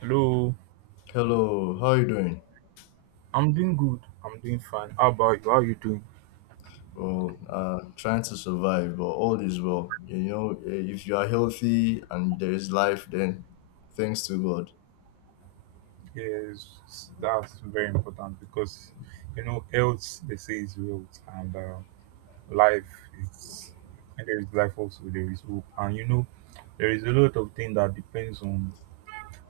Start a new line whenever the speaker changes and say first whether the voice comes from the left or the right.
right: Hello,
left: Hello, how you doing?
right: I'm doing good. I'm doing fine. How about you? How you doing?
left: Well, trying to survive, but all is well. You know, if you are healthy and there is life, then thanks to God.
right: Yes, that's very important because you know health they say is wealth, and life is and there is life also there is hope, and you know there is a lot of things that depends on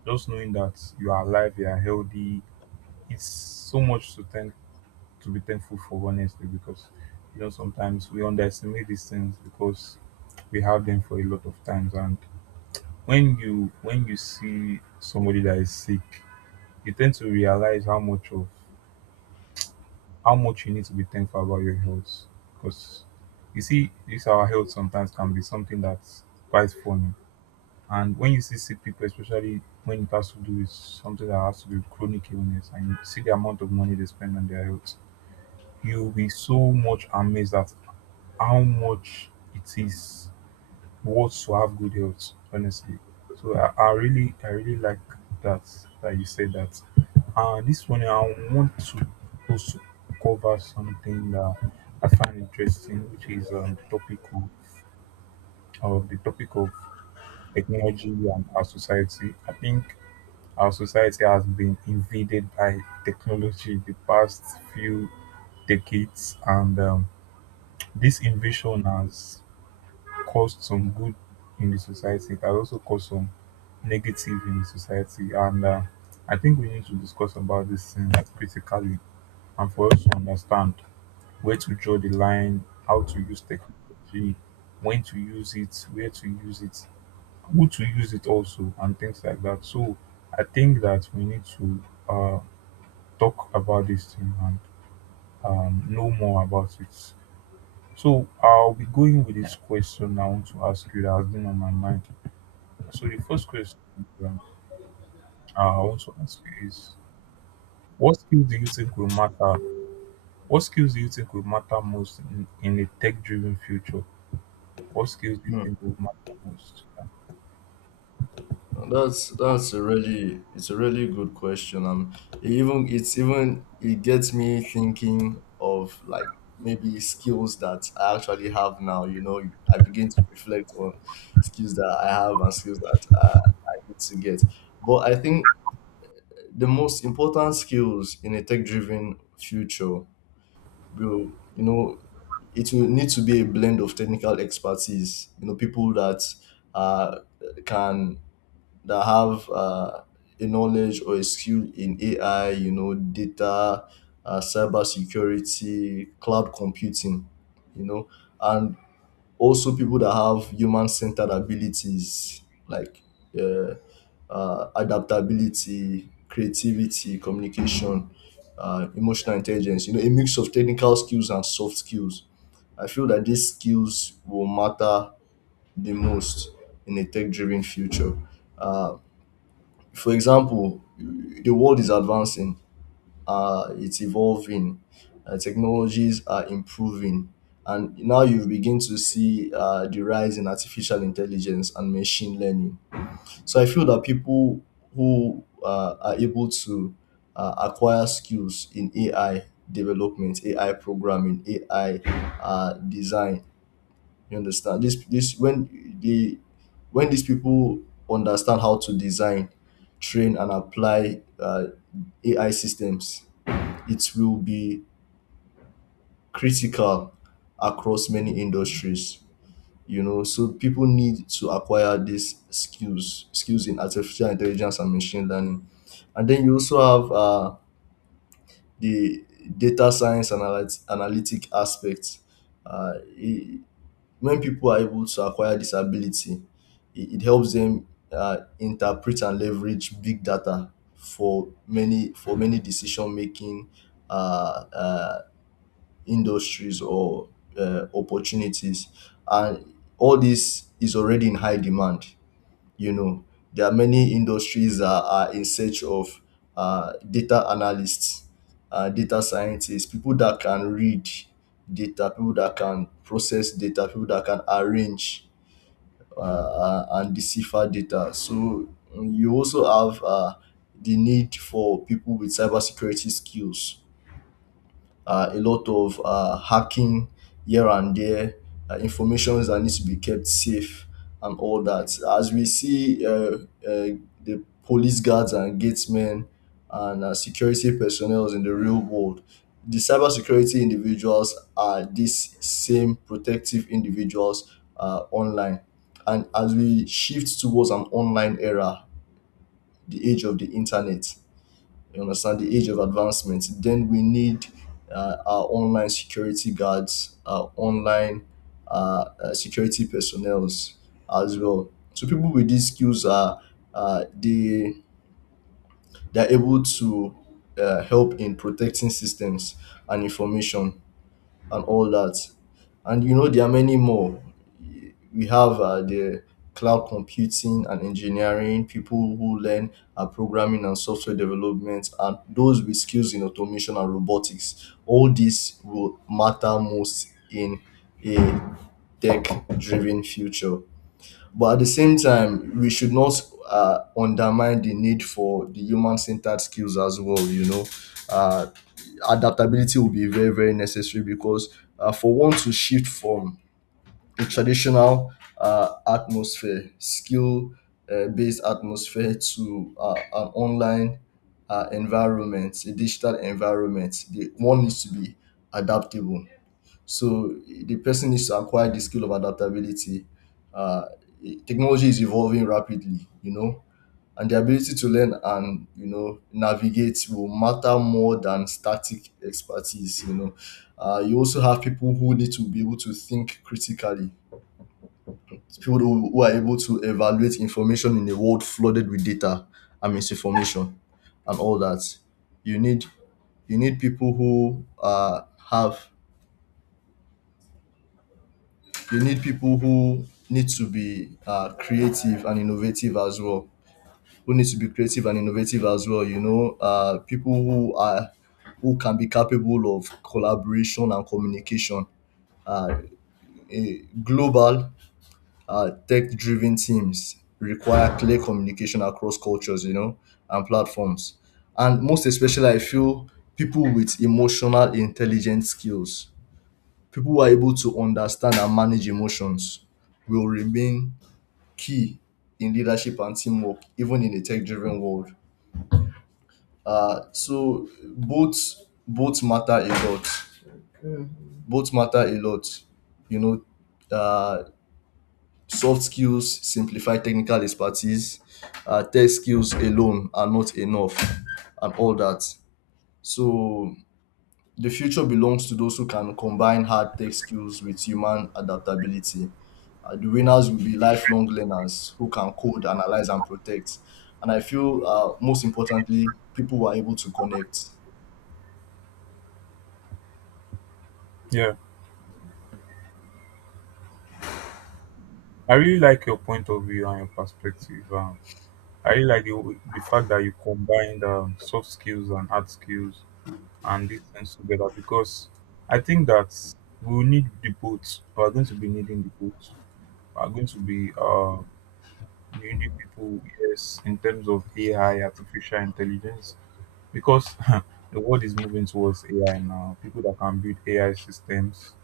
right: just knowing that you are alive, you are healthy. It's so much to thank to be thankful for, honestly, because you know sometimes we underestimate these things because we have them for a lot of times and when you see somebody that is sick, you tend to realize how much of how much you need to be thankful about your health. Because you see, this our health sometimes can be something that's quite funny. And when you see sick people, especially when it has to do with something that has to do with chronic illness, and you see the amount of money they spend on their health, you'll be so much amazed at how much it is wants to have good health, honestly. So I really I really like that that you said that. And this one I want to also cover something that I find interesting, which is the topic of the topic of technology and our society. I think our society has been invaded by technology the past few decades, and this invasion has caused some good in the society. It has also caused some negative in the society. And I think we need to discuss about this thing critically and for us to understand where to draw the line, how to use technology, when to use it, where to use it, who to use it also, and things like that. So I think that we need to talk about this thing and know more about it. So I'll be going with this question I want to ask you that has been on my mind. So the first question, um, I want to ask you is, what skills do you think will matter? What skills do you think will matter most in a tech driven future? What skills do you
left: Hmm.
right: think will matter most?
left: And that's a really it's a really good question. It even it's even It gets me thinking of like maybe skills that I actually have now. You know, I begin to reflect on skills that I have and skills that I need to get. But I think the most important skills in a tech driven future will, you know, it will need to be a blend of technical expertise, you know, people that uh, can that have a knowledge or a skill in ai, you know, data, cyber security, cloud computing, you know, and also people that have human centered abilities like uh, adaptability, creativity, communication, emotional intelligence, you know, a mix of technical skills and soft skills. I feel that these skills will matter the most in a tech driven future. Uh, for example, the world is advancing, it's evolving, technologies are improving, and now you begin to see the rise in artificial intelligence and machine learning. So I feel that people who are able to acquire skills in AI development, AI programming, AI design. You understand, this when these people understand how to design, train, and apply AI systems, it will be critical across many industries. You know, so people need to acquire these skills, skills in artificial intelligence and machine learning. And then you also have the data science analytic aspect. uh, i- when people are able to acquire this ability, it helps them interpret and leverage big data for many decision making uh, uh, industries or opportunities. And all this is already in high demand. You know, there are many industries that are in search of data analysts, data scientists, people that can read data, people that can process data, people that can arrange and decipher data. So you also have the need for people with cybersecurity skills. A lot of hacking here and there, informations that needs to be kept safe and all that. As we see, the police guards and gatesmen and security personnel in the real world, the cybersecurity individuals are these same protective individuals online. And as we shift towards an online era, the age of the internet, you understand, the age of advancement, then we need our online security guards, our online security personnel as well. So people with these skills are uh, they they're able to help in protecting systems and information and all that. And you know, there are many more. We have the cloud computing and engineering, people who learn programming and software development, and those with skills in automation and robotics. All this will matter most in a tech driven future. But at the same time, we should not undermine the need for the human centered skills as well. You know, uh, adaptability will be very, very necessary because for one to shift from a traditional atmosphere, skill based atmosphere, to an online environment, a digital environment, one needs to be adaptable. So the person needs to acquire the skill of adaptability. Uh, Technology is evolving rapidly, you know, and the ability to learn and, you know, navigate will matter more than static expertise. You know, you also have people who need to be able to think critically. People who are able to evaluate information in a world flooded with data and misinformation and all that. You need you need people who have you need people who need to be creative and innovative as well. Who need to be creative and innovative as well. You know, people who are who can be capable of collaboration and communication. Uh, global tech-driven teams require clear communication across cultures. You know, and platforms, and most especially, I feel, people with emotional intelligence skills. People who are able to understand and manage emotions will remain key in leadership and teamwork, even in a tech-driven world. So both both matter a lot. Both matter a lot. You know, uh, soft skills simplify technical expertise. Tech skills alone are not enough, and all that. So the future belongs to those who can combine hard tech skills with human adaptability. The
right: Yeah.
left: winners will be lifelong learners who can code, analyze, and protect. And I feel, most importantly, people who are able to connect.
right: Yeah. I really like your point of view and your perspective. I really like the fact that you combined soft skills and hard skills and these things together, because I think that we'll need the both. We're going to be needing the both. We're going to be needy people, yes, in terms of AI, artificial intelligence, because the world is moving towards AI now. People that can build AI systems,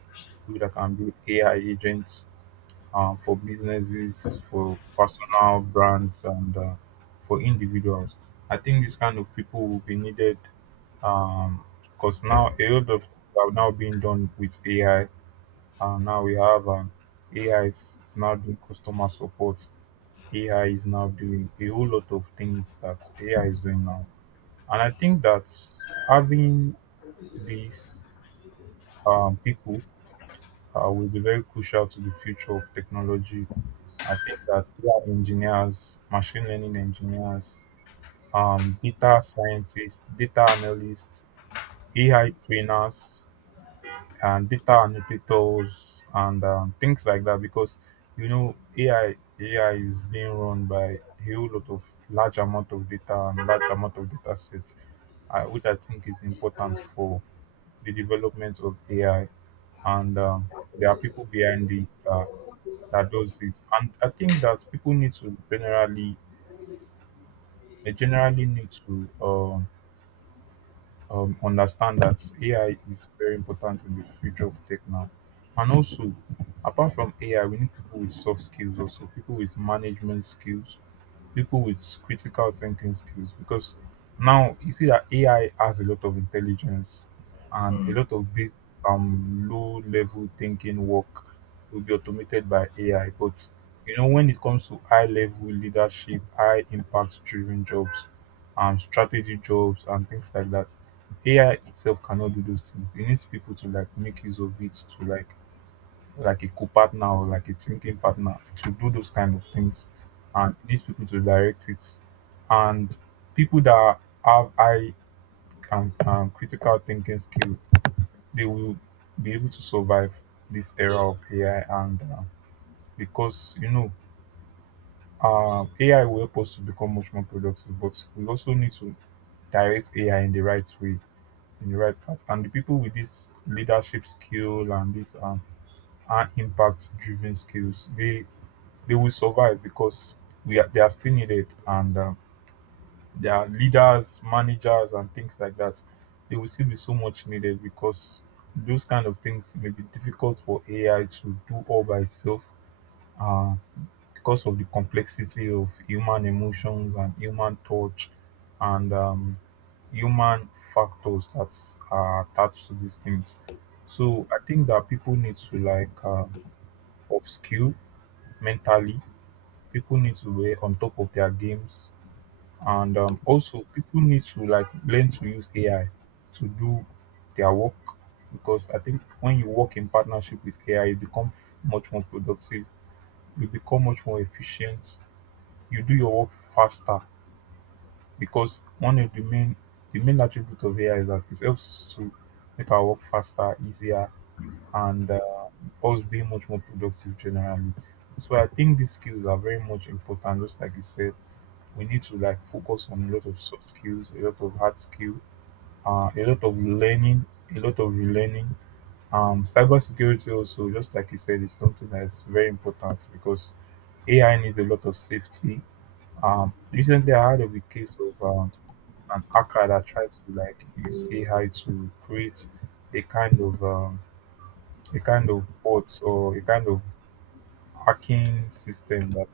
right: people that can build AI agents for businesses, for personal brands, and for individuals. I think these kind of people will be needed because now a lot of things are now being done with AI. Now we have, AI is now doing customer support. AI is now doing a whole lot of things that AI is doing now. And I think that having these, people will be very crucial to the future of technology. I think that AI engineers, machine learning engineers, data scientists, data analysts, AI trainers, and data annotators and things like that, because you know AI is being run by a whole lot of large amount of data and large amount of data sets, which I think is important for the development of AI. And there are people behind this that does this, and I think that people need to generally they generally need to understand that AI is very important in the future of tech now. And also, apart from AI, we need people with soft skills also, people with management skills, people with critical thinking skills, because now you see that AI has a lot of intelligence and a lot of this low level thinking work will be automated by AI. But you know when it comes to high level leadership, high impact driven jobs, and strategy jobs and things like that, AI itself cannot do those things. It needs people to like make use of it, to like a co-partner or like a thinking partner to do those kind of things and these people to direct it, and people that have high and, critical thinking skill, they will be able to survive this era of AI. And because you know, AI will help us to become much more productive, but we also need to direct AI in the right way, in the right path, and the people with this leadership skill and this, and impact driven skills, they will survive because they are still needed. And their leaders, managers, and things like that, they will still be so much needed because those kind of things may be difficult for AI to do all by itself, uh, because of the complexity of human emotions and human touch and, human factors that are attached to these things. So I think that people need to like upskill mentally, people need to be on top of their games, and also people need to like learn to use AI to do their work, because I think when you work in partnership with AI you become much more productive, you become much more efficient, you do your work faster, because one of the main attribute of AI is that it helps to make our work faster, easier, and us being much more productive generally. So I think these skills are very much important. Just like you said, we need to like focus on a lot of soft skills, a lot of hard skill, a lot of learning, a lot of relearning. Cybersecurity also, just like you said, is something that is very important because AI needs a lot of safety. Recently, I heard of a case of, an hacker that tried to like use AI to create a kind of, a kind of bot or a kind of hacking system that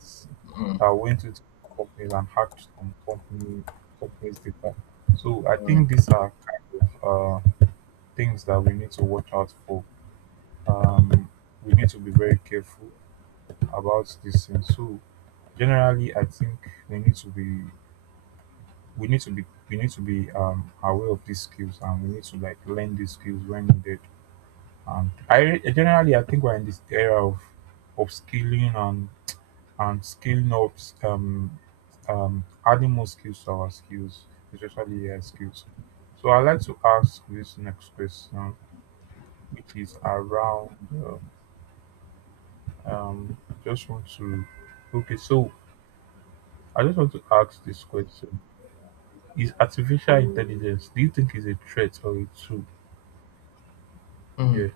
right: that went into companies and hacked some company companies data. So I think these are kind of things that we need to watch out for. Um, we need to be very careful about these things. So generally, I think we need to be we need to be we need to be, aware of these skills and we need to like learn these skills when needed. And I generally I think we're in this era of upskilling and skill knobs, adding more skills to our skills, especially AI skills. So I'd like to ask this next question, which is around, uh, um, just want to, okay, so I just want to ask this question. Is artificial intelligence, do you think, is a threat or a tool? Yeah,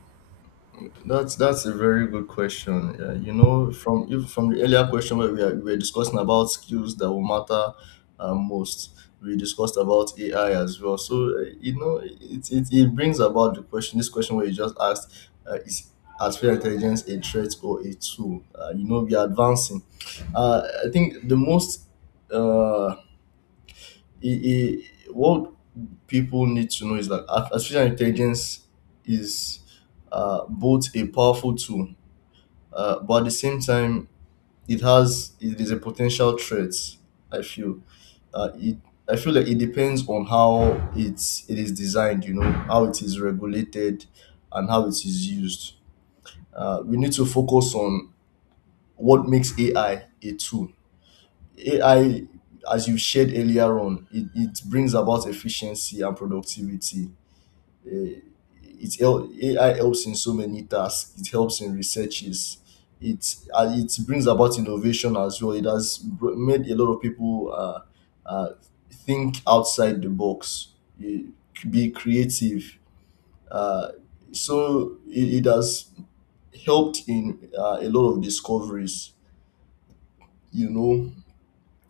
left: That's a very good question. You know, from if from the earlier question where we were discussing about skills that will matter most, we discussed about AI as well. So you know, it brings about the question. This question where you just asked, is artificial intelligence a threat or a tool? You know, we are advancing. I think the most uh, what people need to know is that artificial intelligence is both a powerful tool, but at the same time, it is a potential threat. I feel uh, it. I feel like it depends on how it is designed. You know, how it is regulated and how it is used. We need to focus on what makes AI a tool. AI, as you shared earlier on, it brings about efficiency and productivity. Eh, AI helps in so many tasks. It helps in researches. It brings about innovation as well. It has made a lot of people uh, think outside the box, eh, be creative. Uh, it has helped in a lot of discoveries. You know,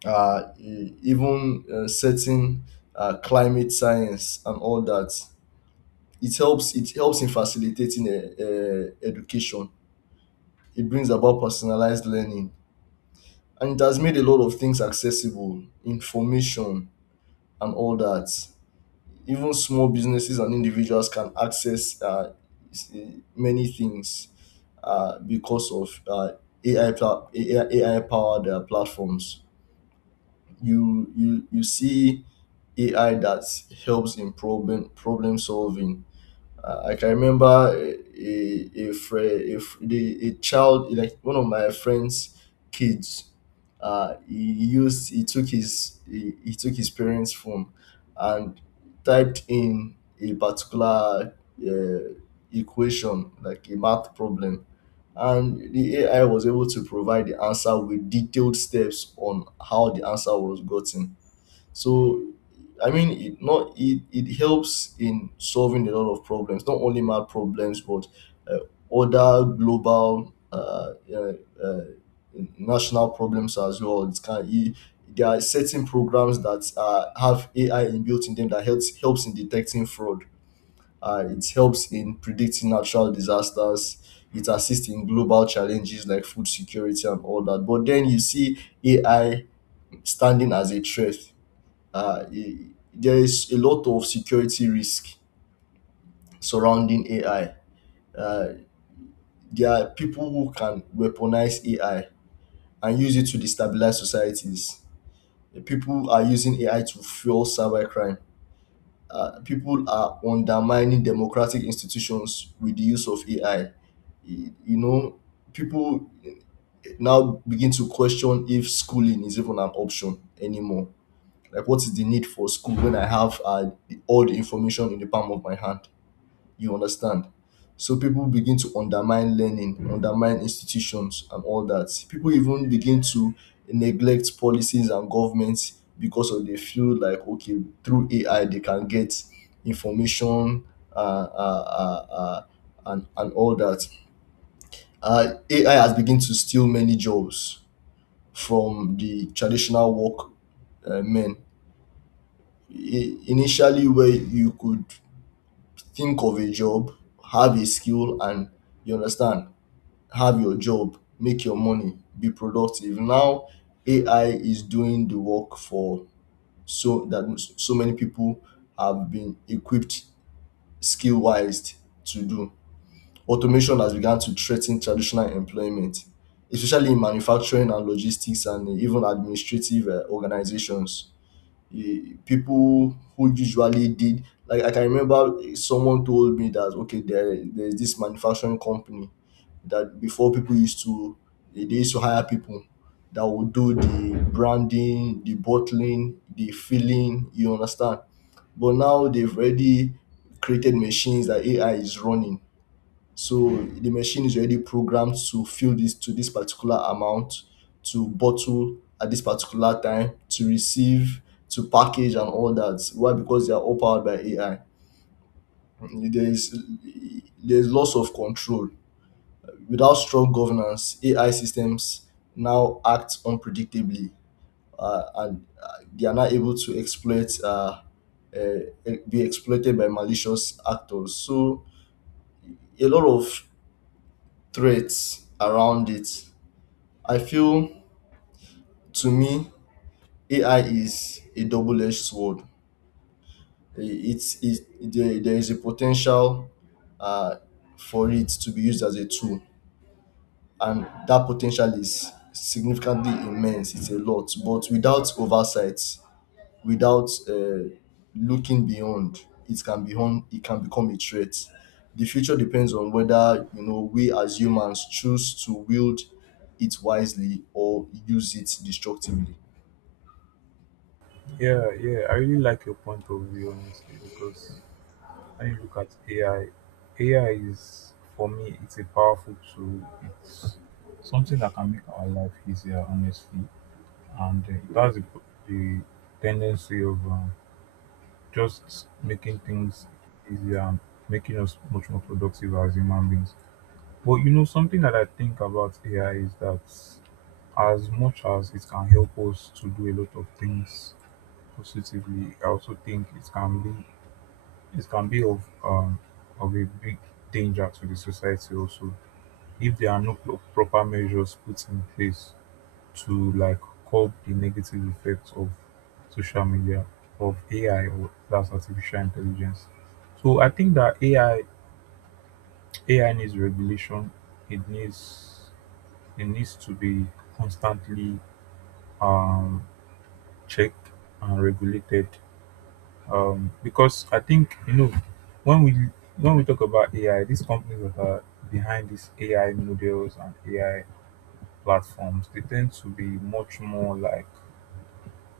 left: even certain climate science and all that. It helps. It helps in facilitating education. It brings about personalized learning, and it has made a lot of things accessible, information and all that. Even small businesses and individuals can access many things because of AI, AI, AI powered platforms. You see AI that helps in problem solving. I can remember a friend, a child, like one of my friends' kids. He took his parents' phone and typed in a particular uh, equation, like a math problem, and the AI was able to provide the answer with detailed steps on how the answer was gotten. So I mean, it not it, it helps in solving a lot of problems, not only math problems, but uh, other global uh, national problems as well. It's kind of, it, there are certain programs that have AI inbuilt in them that helps in detecting fraud. It helps in predicting natural disasters. It assists in global challenges like food security and all that. But then you see AI standing as a threat. uh, i- there is a lot of security risk surrounding AI. Uh, there are people who can weaponize AI and use it to destabilize societies. People are using AI to fuel cybercrime. People are undermining democratic institutions with the use of AI. You know, people now begin to question if schooling is even an option anymore. Like, what is the need for school when I have all the information in the palm of my hand? You understand, so people begin to undermine learning, undermine institutions and all that. People even begin to neglect policies and governments because of, they feel like, okay, through ai they can get information, uh, uh, uh, uh, and all that. Ai has begun to steal many jobs from the traditional work, men. Initially, where you could think of a job, have a skill and, you understand, have your job, make your money, be productive. Now AI is doing the work for so that so many people have been equipped skill wise to do. Automation has begun to threaten traditional employment, especially in manufacturing and logistics and even administrative organizations. People who usually did, like, I can remember someone told me that, okay, there's this manufacturing company that before people used to, they used to hire people that would do the branding, the bottling, the filling, you understand? But now they've already created machines that AI is running, so the machine is already programmed to fill this to this particular amount, to bottle at this particular time, to receive, to package and all that. Why? Because they are all powered by AI. There is there is loss of control. Without strong governance, AI systems now act unpredictably, and they are not able to exploit uh, be exploited by malicious actors. So a lot of threats around it. I feel to me AI is a double edged sword. It's there, is a potential uh, for it to be used as a tool, and that potential is significantly immense. It's a lot, but without oversight, without looking beyond, it can become a threat. The future depends on whether you know we as humans choose to wield it wisely or use it destructively.
right: yeah. I really like your point of view, honestly, because I look at AI. AI is, for me, it's a powerful tool. It's something that can make our life easier, honestly, and it has the tendency of, just making things easier and making us much more productive as human beings. But you know, something that I think about AI is that as much as it can help us to do a lot of things positively, I also think it can be of, of a big danger to the society also if there are no proper measures put in place to like curb the negative effects of social media, of AI, or that's artificial intelligence. So I think that AI needs regulation. It needs it needs to be constantly, um, checked and regulated, because I think, you know, when we when we talk about AI, these companies that are behind these AI models and AI platforms, they tend to be much more like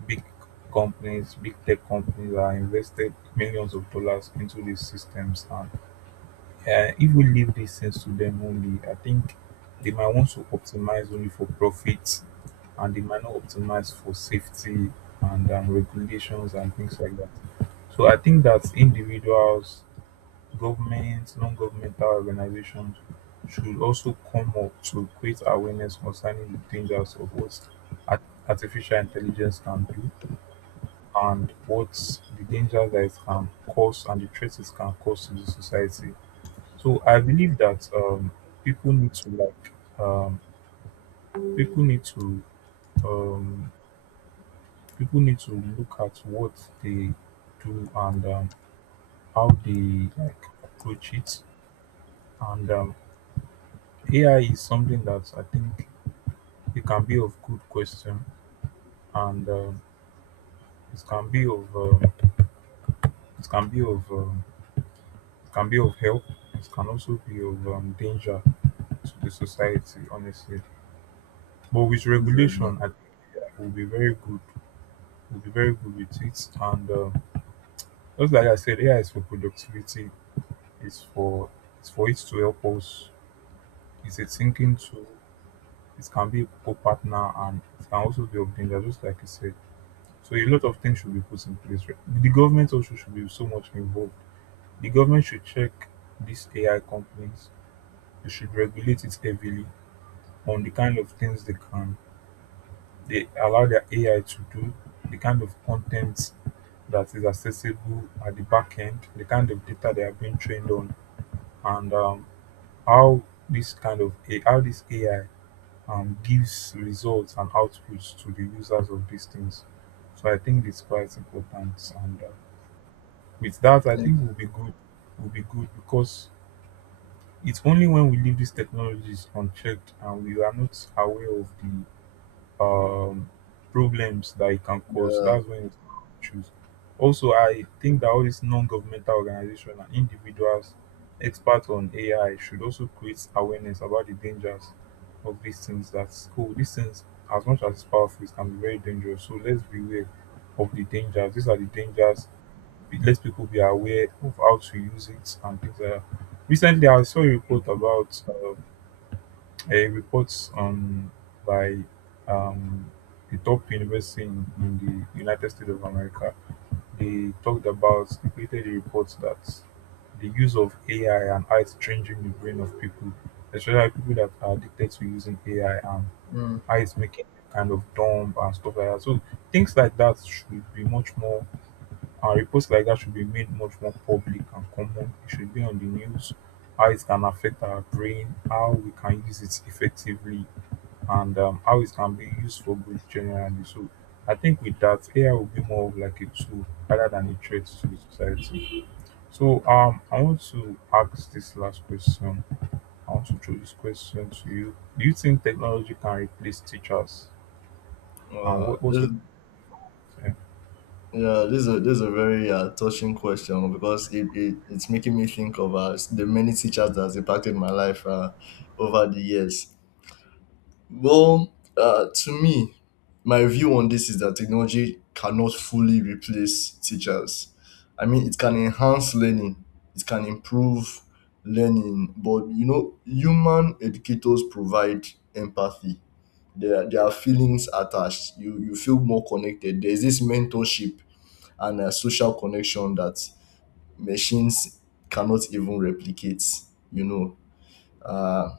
right: big companies, big tech companies that are invested millions of dollars into these systems. And if we leave these things to them only, I think they might want to optimize only for profits, and they might not optimize for safety and, regulations and things like that. So I think that individuals, governments, non-governmental organizations should also come up to create awareness concerning the dangers of what art- artificial intelligence can do and what the dangers that it can cause and the threats it can cause to the society. So I believe that, people need to like, um, people need to um, people need to look at what they do, and, how they like approach it. And, AI is something that I think it can be of good question, and, it can be of it can be of it can be of help. It can also be of, danger to the society, honestly. But with
left: This is what
right: regulation,
left: I
right: I think it will be very good with it. And Just like I said, AI is for productivity. It's for it's for it to help us. It's a thinking tool. It can be a co-partner, and it can also be of danger, just like you said. So a lot of things should be put in place, right? The government also should be so much involved. The government should check these AI companies. They should regulate it heavily on the kind of things they allow their AI to do, the kind of content that is accessible at the back end, the kind of data they are being trained on, and how this kind of A- how this AI gives results and outputs to the users of these things. So I think it's quite important, and with that, I
left: And
right: think we'll be good. We'll be good because it's only when we leave these technologies unchecked and we are not aware of the um, problems that it can cause.
left: uh,
right: That's when it's choose. Also, I think that all these non-governmental organizations and individuals experts on AI should also create awareness about the dangers of these things. That's cool. These things, as much as it's powerful, it can be very dangerous. So let's be aware of the dangers. These are the dangers. Let people be aware of how to use it and things like that. Recently, I saw a report by um, the top university in the United States of America. They talked about, they created a report that the use of AI and how it's changing the brain of people, especially people that are addicted to using AI and
left: mm,
right: how it's making them kind of dumb and stuff like that. So things like that should be much more, and reports like that should be made much more public and common. It should be on the news, how it can affect our brain, how we can use it effectively, and how it can be used for good generally. So I think with that, AI will be more of like a tool rather than a threat to the society. So I want to ask this last question. I want to throw this question to you. Do you think technology can replace teachers? And what's
left: this,
right: your
left: this is a very touching question because it's making me think of the many teachers that has impacted my life over the years. To me, my view on this is that technology cannot fully replace teachers. I mean, it can enhance learning, it can improve learning, but you know, human educators provide empathy. There are feelings attached. You feel more connected. There's this mentorship and a social connection that machines cannot even replicate. You know, uh,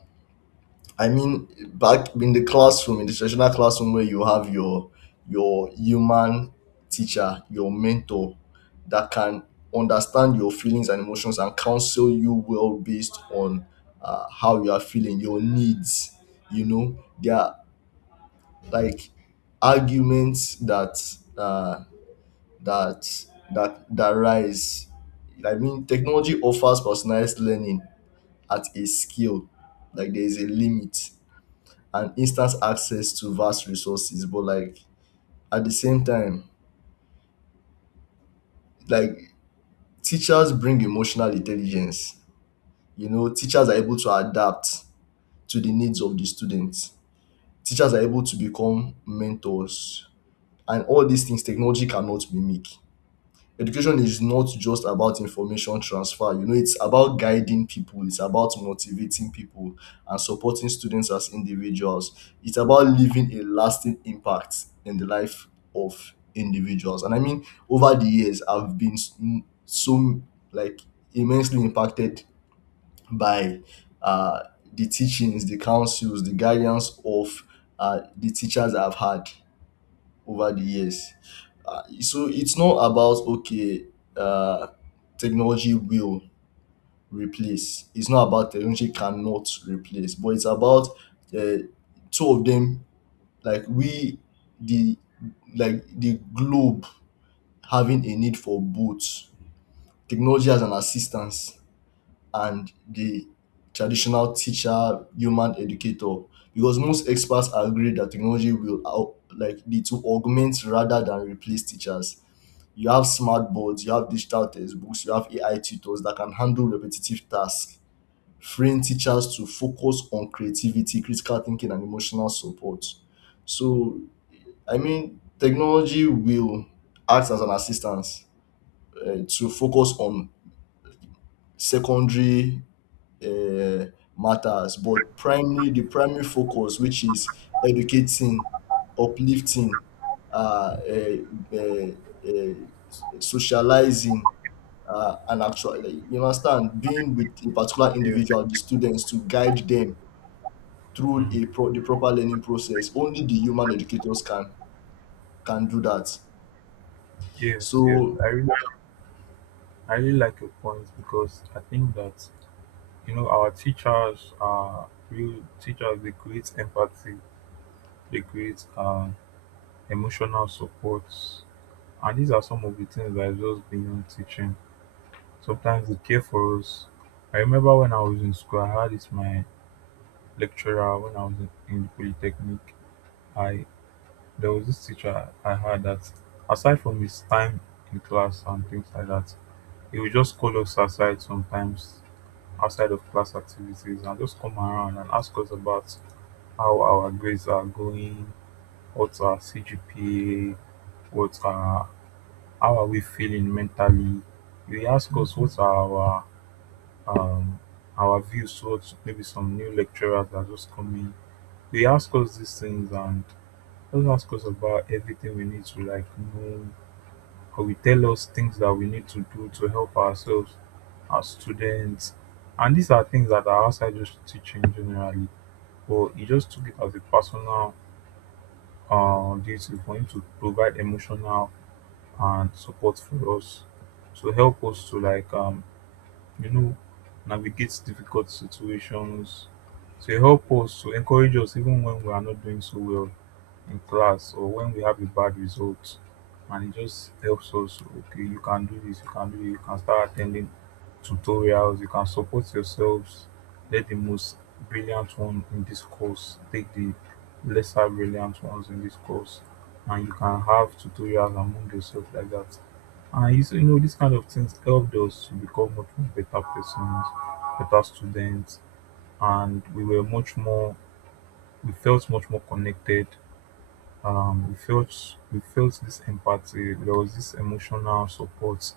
left: I mean, back in the classroom, in the traditional classroom where you have your human teacher, your mentor that can understand your feelings and emotions and counsel you well based on how you are feeling, your needs. You know, there like arguments that uh, that that rise. I mean, technology offers personalized learning at a scale. Like there is a limit and instant access to vast resources, but like at the same time, like teachers bring emotional intelligence. You know, teachers are able to adapt to the needs of the students. Teachers are able to become mentors, and all these things technology cannot mimic. Education is not just about information transfer, you know. It's about guiding people, it's about motivating people and supporting students as individuals. It's about leaving a lasting impact in the life of individuals. And I mean, over the years, I've been s- m- like immensely impacted by uh the teachings, the counsels, the guidance of the teachers I've had over the years. So it's not about, okay, uh, technology will replace. It's not about technology cannot replace, but it's about uh, two of them, like we the like the globe having a need for both technology as an assistance and the traditional teacher, human educator, because most experts agree that technology will out, like need to augment rather than replace teachers. You have smart boards, you have digital textbooks, you have AI tutors that can handle repetitive tasks, freeing teachers to focus on creativity, critical thinking, and emotional support. So, I mean, technology will act as an assistance to focus on secondary uh, matters, but primary, the primary focus, which is educating, uplifting, uh, uh, uh, socializing, and actually, like, you understand, being with a particular
right: yeah.
left: individual, the students, to guide them through
right: Mm.
left: the proper learning process. Only the human educators can do that.
right: Yes, yes.
left: So
right: I really like your point because I think that you know our teachers are real teachers. They create empathy. They create emotional support, and these are some of the things that is just beyond teaching. Sometimes they care for us. I remember when I was in school, I had this my lecturer when I was in the polytechnic. I There was this teacher I had that, aside from his time in class and things like that, he would just call us aside sometimes outside of class activities and just come around and ask us about how our grades are going, what's our CGPA, what's our how are we feeling mentally. They ask us what are um our views towards maybe some new lecturers that are just coming. They ask us these things and just ask us about everything we need to like know, or we tell us things that we need to do to help ourselves as students. And these are things that are outside just teaching generally. But he just took it as a personal duty for him to provide emotional and support for us, to help us to like you know, navigate difficult situations. So it helps us to encourage us even when we are not doing so well in class or when we have a bad result. And it just helps us, okay, you can do this, you can do it. You can start attending tutorials, you can support yourselves. Let the most brilliant one in this course take the lesser brilliant ones in this course. And you can have tutorials among yourself like that. I used to, you know, these kind of things helped us to become much more better persons, better students, and we felt much more connected. We felt this empathy. There was this emotional support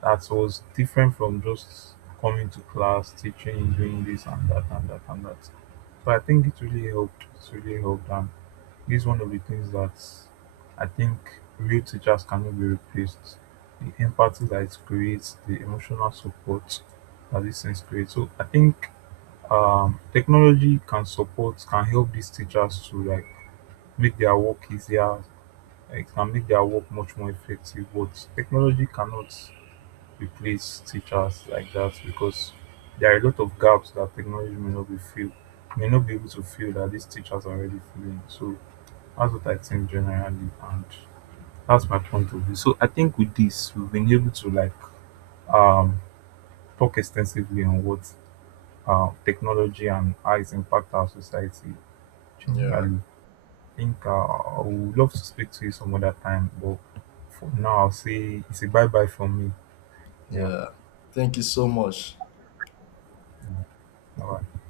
right: that was different from just coming to class, teaching, doing this and that and that and that. So I think it really helped. It really helped, and this is one of the things that I think real teachers cannot be replaced. The empathy that it creates, the emotional support that these things create. So I think technology can support, can help these teachers to like make their work easier. It can make their work much more effective. But technology cannot replace teachers like that, because there are a lot of gaps that technology may not be filled, may not be able to fill, that these teachers are already filling. So that's what I think generally, and that's my point of view. So I think with this we've been able to like um talk extensively on what technology and how it's impact our society
left: yeah.
right: generally. I think I would love to speak to you some other time, but for now I'll say it's a bye bye from me. Yeah,
left: Yeah, thank you so much.
right: yeah. Bye.